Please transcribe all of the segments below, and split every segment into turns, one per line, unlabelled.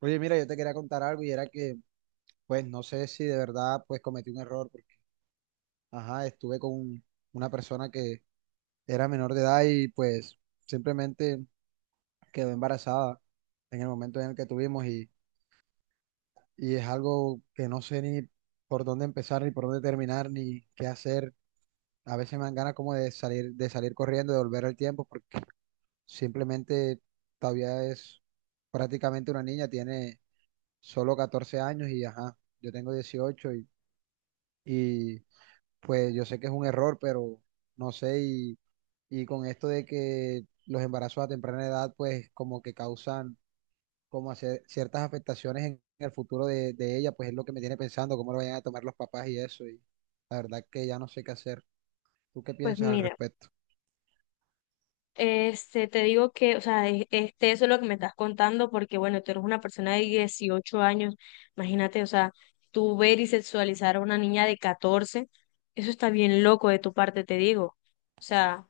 Oye, mira, yo te quería contar algo y era que, pues, no sé si de verdad, pues, cometí un error porque, ajá, estuve con una persona que era menor de edad y, pues, simplemente quedó embarazada en el momento en el que tuvimos y es algo que no sé ni por dónde empezar, ni por dónde terminar, ni qué hacer. A veces me dan ganas como de salir corriendo, de volver al tiempo porque simplemente todavía es prácticamente una niña, tiene solo 14 años y, ajá, yo tengo 18 Y pues yo sé que es un error, pero no sé, y con esto de que los embarazos a temprana edad, pues como que causan como hacer ciertas afectaciones en el futuro de ella, pues es lo que me tiene pensando cómo lo vayan a tomar los papás y eso, y la verdad que ya no sé qué hacer. ¿Tú qué
Pues
piensas al
mira,
respecto?
este, te digo que, o sea, este, eso es lo que me estás contando, porque bueno, tú eres una persona de 18 años, imagínate, o sea, tú ver y sexualizar a una niña de 14, eso está bien loco de tu parte, te digo. O sea,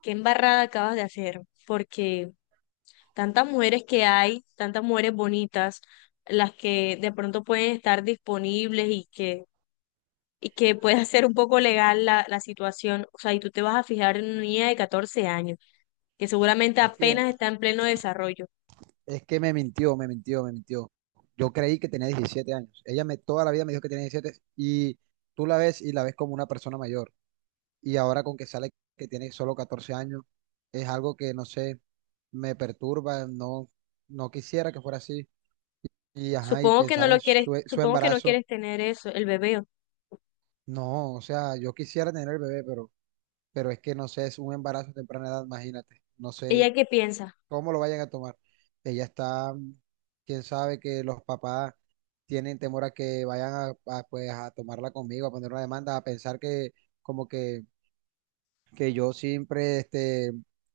qué embarrada acabas de hacer, porque tantas mujeres que hay, tantas mujeres bonitas, las que de pronto pueden estar disponibles y que pueda ser un poco legal la situación, o sea, y tú te vas a fijar en una niña de 14 años, que seguramente
Es que,
apenas está en pleno desarrollo.
es que me mintió, me mintió, me mintió. Yo creí que tenía 17 años. Ella me, toda la vida me dijo que tenía 17 y tú la ves y la ves como una persona mayor. Y ahora con que sale que tiene solo 14 años, es algo que no sé, me perturba, no, no quisiera que fuera así. Y ajá, y
Supongo que no
pensar
lo
en
quieres,
su
supongo que no
embarazo,
quieres tener eso, el bebé.
no, o sea, yo quisiera tener el bebé, pero es que no sé, es un embarazo a temprana edad, imagínate, no sé
¿Ella qué piensa?
cómo lo vayan a tomar. Ella está, quién sabe. Que los papás tienen temor a que vayan pues, a tomarla conmigo, a poner una demanda, a pensar que como que yo siempre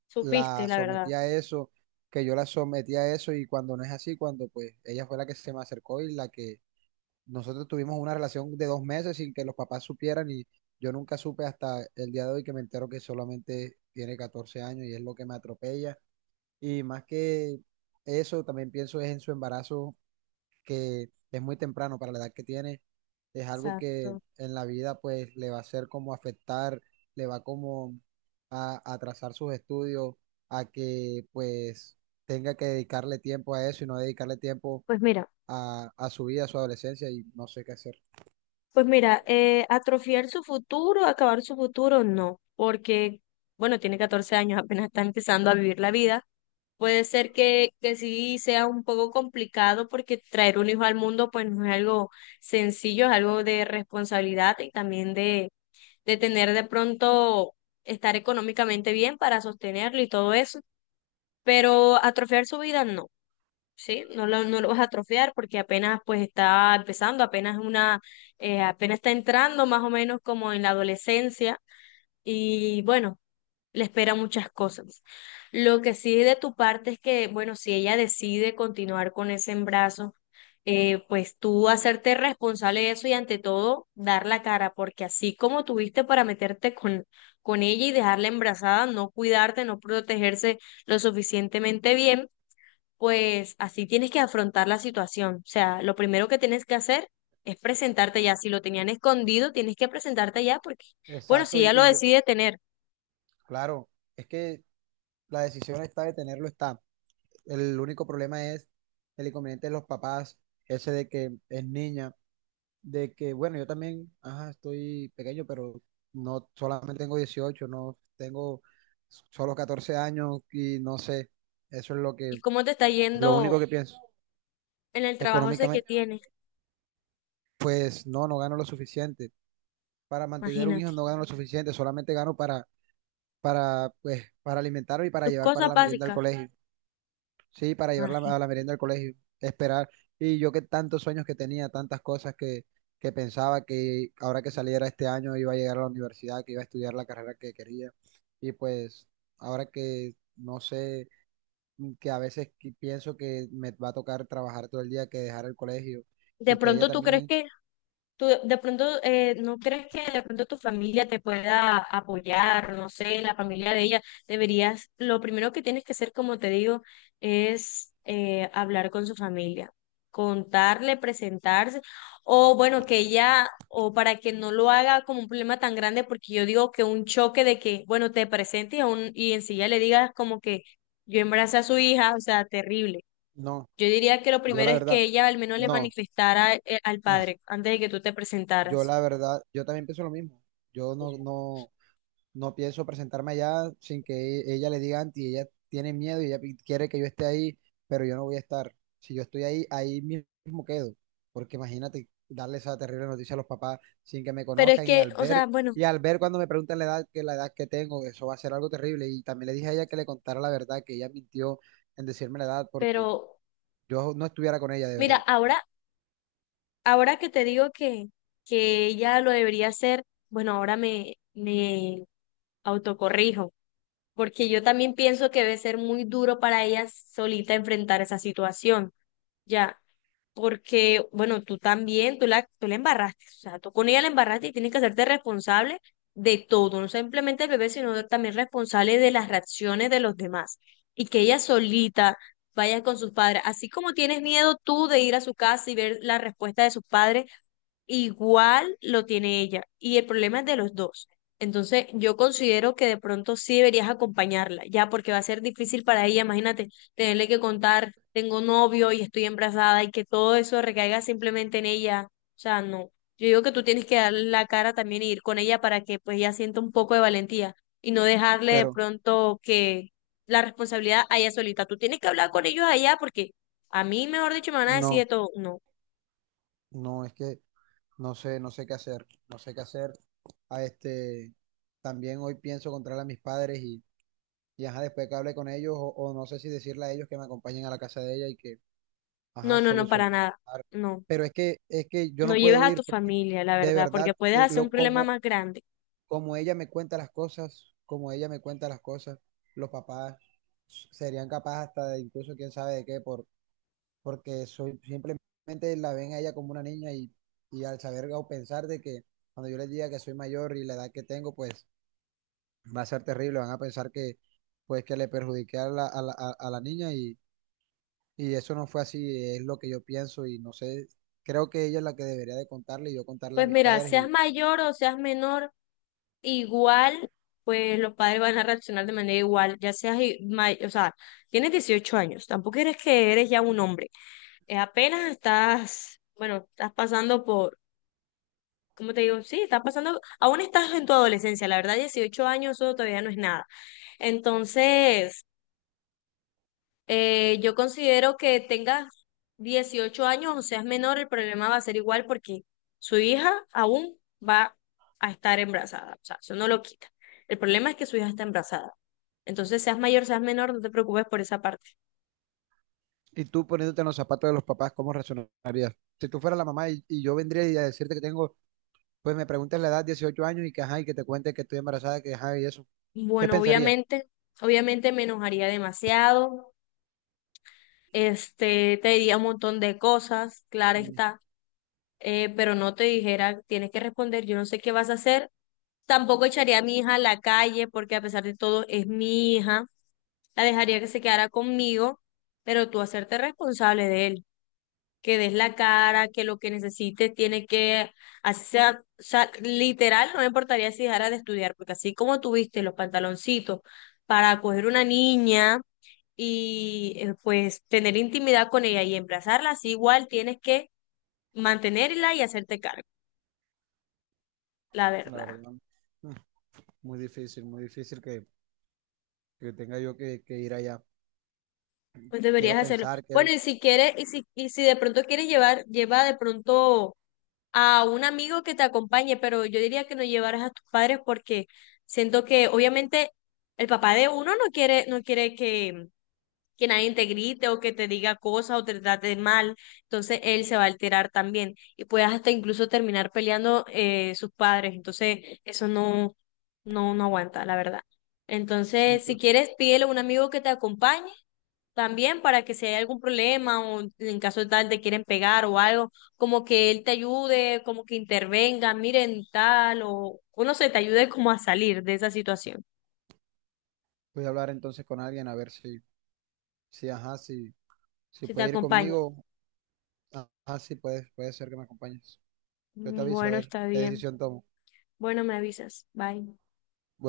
Supiste,
la
la verdad.
sometí a eso, que yo la sometí a eso y cuando no es así, cuando pues ella fue la que se me acercó y la que nosotros tuvimos una relación de 2 meses sin que los papás supieran y yo nunca supe hasta el día de hoy que me entero que solamente tiene 14 años y es lo que me atropella. Y más que eso, también pienso es en su embarazo, que es muy temprano para la edad que tiene, es algo que
Exacto.
en la vida pues le va a hacer como afectar, le va como a atrasar sus estudios, a que pues tenga que dedicarle tiempo a eso y no dedicarle tiempo
Pues mira,
a su vida, a su adolescencia y no sé qué hacer.
pues mira, atrofiar su futuro, acabar su futuro, no, porque, bueno, tiene 14 años, apenas está empezando a vivir la vida. Puede ser que sí sea un poco complicado porque traer un hijo al mundo pues no es algo sencillo, es algo de responsabilidad y también de tener de pronto estar económicamente bien para sostenerlo y todo eso, pero atrofiar su vida no, ¿sí? No lo vas a atrofiar porque apenas pues está empezando, apenas una, apenas está entrando más o menos como en la adolescencia y bueno, le espera muchas cosas. Lo que sí de tu parte es que, bueno, si ella decide continuar con ese embarazo, pues tú hacerte responsable de eso y ante todo dar la cara, porque así como tuviste para meterte con ella y dejarla embarazada, no cuidarte, no protegerse lo suficientemente bien, pues así tienes que afrontar la situación. O sea, lo primero que tienes que hacer es presentarte ya. Si lo tenían escondido, tienes que presentarte ya porque, bueno, si
Exacto,
ella lo
y yo,
decide tener.
claro, es que la decisión está de tenerlo, está. El único problema es el inconveniente de los papás, ese de que es niña, de que, bueno, yo también, ajá, estoy pequeño, pero no, solamente tengo 18, no tengo solo 14 años y no sé, eso es lo que,
¿Y cómo te está
lo único
yendo
que pienso.
en el trabajo ese que
Económicamente,
tienes?
pues no, no gano lo suficiente. Para mantener un
Imagínate.
hijo no gano lo suficiente, solamente gano pues, para alimentarme y para
Tus
llevar para
cosas
la merienda al
básicas.
colegio. Sí, para llevarla a
Imagínate.
la merienda del colegio, esperar. Y yo que tantos sueños que tenía, tantas cosas que pensaba que ahora que saliera este año iba a llegar a la universidad, que iba a estudiar la carrera que quería. Y pues ahora que no sé, que a veces que pienso que me va a tocar trabajar todo el día, que dejar el colegio
De
y que ella
pronto tú crees
también,
que. ¿Tú de pronto, no crees que de pronto tu familia te pueda apoyar? No sé, la familia de ella deberías, lo primero que tienes que hacer, como te digo, es hablar con su familia, contarle, presentarse, o bueno, que ella, o para que no lo haga como un problema tan grande, porque yo digo que un choque de que, bueno, te presentes y, y enseguida le digas como que yo embaracé a su hija, o sea, terrible.
no,
Yo diría que lo
yo
primero
la
es
verdad,
que ella al menos le
no,
manifestara al
es-
padre antes de que tú te
yo
presentaras.
la verdad, yo también pienso lo mismo. Yo no, no, no pienso presentarme allá sin que ella le diga antes y ella tiene miedo y ella quiere que yo esté ahí, pero yo no voy a estar. Si yo estoy ahí, ahí mismo quedo, porque imagínate darle esa terrible noticia a los papás sin que me
Pero es
conozcan
que, o sea, bueno,
y al ver cuando me preguntan la edad que tengo, eso va a ser algo terrible. Y también le dije a ella que le contara la verdad, que ella mintió en decirme la edad porque
pero
yo no estuviera con ella de
mira,
verdad,
ahora, ahora que te digo que ella lo debería hacer, bueno, ahora me autocorrijo, porque yo también pienso que debe ser muy duro para ella solita enfrentar esa situación. Ya, porque, bueno, tú también, tú la embarraste, o sea, tú con ella la embarraste y tienes que hacerte responsable de todo, no simplemente el bebé, sino también responsable de las reacciones de los demás. Y que ella solita vaya con sus padres, así como tienes miedo tú de ir a su casa y ver la respuesta de sus padres, igual lo tiene ella y el problema es de los dos. Entonces, yo considero que de pronto sí deberías acompañarla, ya porque va a ser difícil para ella, imagínate, tenerle que contar, tengo novio y estoy embarazada y que todo eso recaiga simplemente en ella. O sea, no. Yo digo que tú tienes que darle la cara también y ir con ella para que pues ella sienta un poco de valentía y no dejarle de
pero
pronto que la responsabilidad a ella solita. Tú tienes que hablar con ellos allá porque a mí, mejor dicho, me van a decir
no,
de todo. No,
no, es que no sé, no sé qué hacer, no sé qué hacer. A también hoy pienso encontrar a mis padres y ajá, después que hable con ellos, o no sé si decirle a ellos que me acompañen a la casa de ella y que,
no,
ajá,
no, no, para
solucionar.
nada. No.
Pero es que yo
No
no
lleves
puedo
a tu
ir porque
familia, la
de
verdad, porque
verdad,
puedes hacer un
lo,
problema
como,
más grande.
como ella me cuenta las cosas, como ella me cuenta las cosas, los papás serían capaces hasta de incluso quién sabe de qué por, porque soy, simplemente la ven a ella como una niña y al saber o pensar de que cuando yo les diga que soy mayor y la edad que tengo, pues va a ser terrible, van a pensar que pues que le perjudiqué a la, a la, a la niña y eso no fue así, es lo que yo pienso y no sé, creo que ella es la que debería de contarle y yo contarle a
Pues
mis
mira,
padres
seas
y,
mayor o seas menor, igual, pues los padres van a reaccionar de manera igual, ya seas, o sea, tienes 18 años, tampoco eres que eres ya un hombre. Apenas estás, bueno, estás pasando por, ¿cómo te digo? Sí, estás pasando, aún estás en tu adolescencia, la verdad, 18 años eso todavía no es nada. Entonces, eh, yo considero que tengas 18 años o seas menor, el problema va a ser igual porque su hija aún va a estar embarazada. O sea, eso no lo quita. El problema es que su hija está embarazada. Entonces, seas mayor, seas menor, no te preocupes por esa parte.
y tú poniéndote en los zapatos de los papás, ¿cómo reaccionarías? Si tú fueras la mamá y yo vendría y a decirte que tengo, pues me preguntas la edad, 18 años y que ajá, y que te cuente que estoy embarazada, que ajá, y eso, ¿qué
Bueno,
pensarías?
obviamente, obviamente me enojaría demasiado. Este, te diría un montón de cosas, claro está, pero no te dijera, tienes que responder, yo no sé qué vas a hacer. Tampoco echaría a mi hija a la calle porque a pesar de todo es mi hija. La dejaría que se quedara conmigo, pero tú hacerte responsable de él, que des la cara, que lo que necesite tiene que hacer, o sea, literal, no me importaría si dejara de estudiar, porque así como tuviste los pantaloncitos para coger una niña y pues tener intimidad con ella y emplazarla, así igual tienes que mantenerla y hacerte cargo, la
La
verdad.
verdad, mm, muy difícil que, tenga yo que ir allá.
Pues deberías
Quiero
hacerlo.
pensar,
Bueno,
quiero,
y si quieres, y si de pronto quieres llevar, lleva de pronto a un amigo que te acompañe, pero yo diría que no llevaras a tus padres porque siento que obviamente el papá de uno no quiere, no quiere que nadie te grite o que te diga cosas o te trate mal, entonces él se va a alterar también y puedes hasta incluso terminar peleando sus padres, entonces eso no, no, no aguanta, la verdad.
sí,
Entonces, si quieres, pídele a un amigo que te acompañe también para que si hay algún problema o en caso de tal te quieren pegar o algo, como que él te ayude, como que intervenga, miren tal o uno se te ayude como a salir de esa situación,
voy a hablar entonces con alguien a ver si, si, ajá, si, si,
si te
puede ir
acompaña.
conmigo, ajá, si puede ser que me acompañes. Yo te
Mm,
aviso a
bueno,
ver
está
qué
bien.
decisión tomo.
Bueno, me avisas. Bye.
Bueno.